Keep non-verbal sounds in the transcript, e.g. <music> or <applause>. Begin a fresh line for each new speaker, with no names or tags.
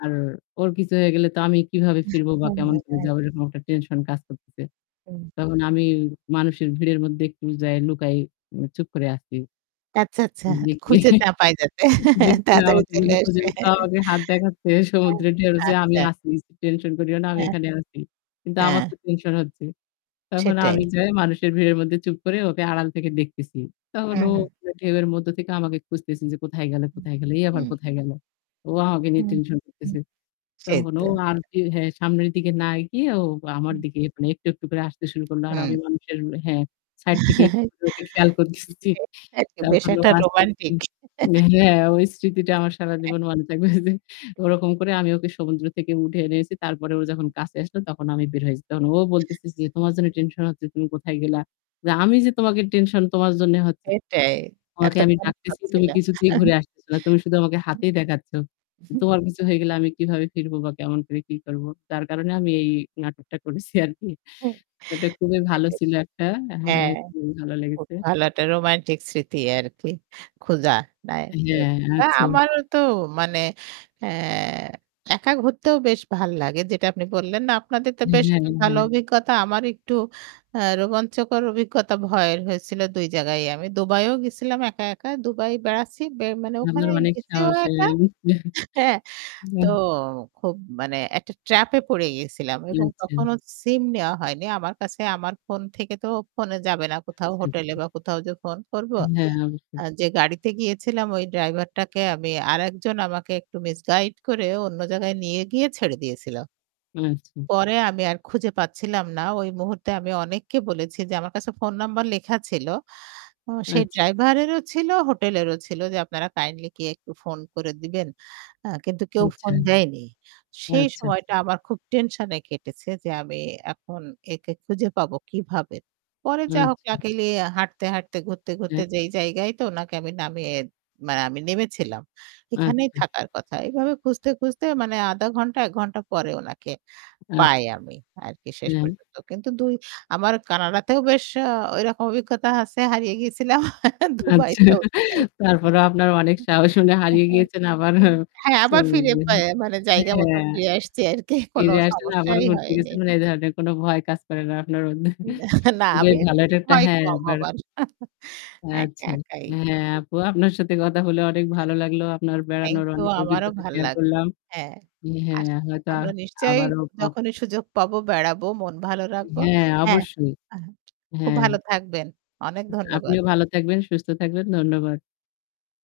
আর ওর কিছু হয়ে গেলে তো আমি কিভাবে
<chuckles>
ফিরবো বা কেমন করে
হ্যাঁ।
যাব এরকম একটা টেনশন কাজ করতেছে।
হুম।
তখন আমি মানুষের ভিড়ের মধ্যে একটু যাই লুকাই চুপ করে আছি।
আচ্ছা, আচ্ছা। খুঁজে চা
<unintelligible>
পায় যাতে <chuckles> তাড়াতাড়ি চলে আসবে।
হাত দেখাচ্ছে
হ্যাঁ,
সমুদ্রের ঢেউ যে আমি
আচ্ছা।
আছি। টেনশন করিও না আমি
হ্যাঁ।
এখানে আছি। কিন্তু আমার
হ্যাঁ।
তো টেনশন হচ্ছে। তখন
সেটাই।
আমি যাই মানুষের ভিড়ের মধ্যে চুপ করে ওকে আড়াল থেকে দেখতেছি। তখন
হুম,
ও
হুম।
ঢেউয়ের মধ্যে থেকে আমাকে খুঁজতেছে যে কোথায় গেল,
হু,
কোথায় গেলো। এই আবার
হুম।
কোথায় গেল। ও আমাকে নিয়ে
হুম,
টেনশন
হু।
করতেছে।
সেই
তখন
তো।
ও আরকি হ্যাঁ, সামনের দিকে না গিয়ে ও আমার
হুম।
দিকে এখন একটু, একটু করে আসতে শুরু করল। আর
হুম।
আমি মানুষের হ্যাঁ, সাইড থেকে একটু
<chuckles>
করে ওকে খেয়াল করতেছি।
<unintelligible> বেশ
তখন ও
একটা
আস্তে, আস্তে
রোমান্টিক। <chuckles>
উম-হ্যাঁ ওই স্মৃতিটা আমার
এক
সারাজীবন মনে থাকবে যে ওরকম করে আমি ওকে সমুদ্র থেকে উঠে এনেছি। তারপরে ও যখন কাছে আসলো তখন আমি বের হয়েছি। তখন ও বলতেছে যে, "তোমার জন্য টেনশন হচ্ছে তুমি কোথায় গেলা? আমি যে তোমাকে টেনশন, তোমার জন্যে হচ্ছে।
এটাই,
তোমাকে আমি
এতক্ষণ
ডাকতেছি তুমি
করছিলাম।
কিছুতেই
<chuckles>
ঘুরে আসতেছ না। তুমি শুধু আমাকে হাতেই দেখাচ্ছ।
<chuckles>
তোমার কিছু হয়ে গেলে আমি কিভাবে ফিরবো বা কেমন করে কি করব? যার কারণে আমি এই নাটকটা করেছি আরকি।"
হ্যাঁ,
এটা খুবই
সেটা
ভালো
বেশ
ছিল একটা হ্যাঁ,
হ্যাঁ,
খুবই ভালো
খুব
লেগেছে।
ভালো একটা রোমান্টিক স্মৃতি আরকি খোঁজা নাই।
হ্যাঁ,
তা
আচ্ছা।
আমারও তো মানে আ হ্যাঁ, একা ঘুরতেও বেশ ভাল লাগে। যেটা আপনি বললেন না আপনাদের তো বেশ
হ্যাঁ,
একটা ভালো
হ্যাঁ।
অভিজ্ঞতা আমার একটু আ রোমাঞ্চকর অভিজ্ঞতা ভয়ের হয়েছিল ২ জায়গায়ই আমি দুবাইও গেছিলাম, একা, একা দুবাই বেড়াচ্ছি। বে মানে
আপনার
ওখানে
অনেক
গেছিও
সাহস।
একা
অ্যা <chuckles>
হ্যাঁ। তো
হুম।
খুব মানে একটা ট্র্যাপ এ পড়ে গিয়েছিলাম এবং
আচ্ছা।
তখনো সিম নেওয়া হয়নি। আমার কাছে আমার ফোন থেকে তো ফোনে যাবে না কোথাও
আচ্ছা,
হোটেলে
আচ্ছা।
বা কোথাও যে ফোন করব।
হ্যাঁ,
আ
অবশ্যই।
যে গাড়িতে গিয়েছিলাম ওই ড্রাইভারটাকে আমি আরেকজন আমাকে একটু মিসগাইড করে অন্য জায়গায় নিয়ে গিয়ে ছেড়ে দিয়েছিল।
আচ্ছা, আচ্ছা।
পরে আমি আর খুঁজে পাচ্ছিলাম না ওই মুহূর্তে আমি অনেককে বলেছি যে আমার কাছে ফোন নাম্বার লেখা ছিল। সেই
আচ্ছা।
ড্রাইভারেরও ছিল, হোটেলেরও ছিল যে, "আপনারা কাইন্ডলি কেউ একটু ফোন করে দিবেন?" কিন্তু কেউ
আচ্ছা।
ফোন দেয়নি। সেই
আচ্ছা, আচ্ছা।
সময়টা আমার খুব টেনশনে কেটেছে যে, আমি এখন একে খুঁজে পাবো কিভাবে। পরে যা হোক
আচ্ছা।
লাকিলি হাঁটতে, হাঁটতে ঘুরতে, ঘুরতে
হ্যাঁ?
যেই জায়গায় তো ওনাকে আমি নামিয়ে মানে আমি নেমেছিলাম। এখানেই
আচ্ছা।
থাকার কথা। এভাবে খুঁজতে, খুঁজতে মানে আধা ঘন্টা ১ ঘন্টা পরে ওনাকে পাই
আচ্ছা,
আমি আরকি শেষ
হুম।
পর্যন্ত। কিন্তু ২ আমার কানাডাতেও বেশ ঐরকম অভিজ্ঞতা আছে, হারিয়ে গিয়েছিলাম। <chuckles>
আচ্ছা।
দুবাইতেও তাই। <unintelligible>
তারপরেও আপনার অনেক সাহস শুনে হারিয়ে গিয়েছেন আবার হ্যাঁ।
হ্যাঁ, আবার ফিরে পাই,
<unintelligible>
জায়গা মত
হ্যাঁ,
ফিরে আসছি আর কি কোনো
ফিরে আসছেন আবার
সমস্যাই
ঘুরতে
হয়নি।
গেছেন। এ ধরনের কোন ভয় কাজ করে না আপনার।
না,
<chuckles>
না
খুবই
আমি
ভালো
একটু
এটা একটা
ভয়
হ্যাঁ।
কম হবার। একা
আচ্ছা।
একাই।
হ্যাঁ,
<unintelligible>
আপু আপনার সাথে কথা হলে অনেক ভালো লাগলো। আপনার
থ্যাংক
বেড়ানোর
ইউ,
অনেক
আমারও
অভিজ্ঞতা
ভালো
শেয়ার
লাগলো,
করলাম।
হ্যাঁ।
হ্যাঁ,
আস
হয়তো
আমরা নিশ্চয়
আবারও ক
যখনই সুযোগ পাবো বেড়াবো, মন ভালো রাখবো।
হ্যাঁ,
হ্যাঁ।
অবশ্যই।
আ হ্যাঁ, খুব
হ্যাঁ।
ভালো থাকবেন। অনেক ধন্যবাদ।
আপনিও ভালো থাকবেন, সুস্থ থাকবেন। ধন্যবাদ।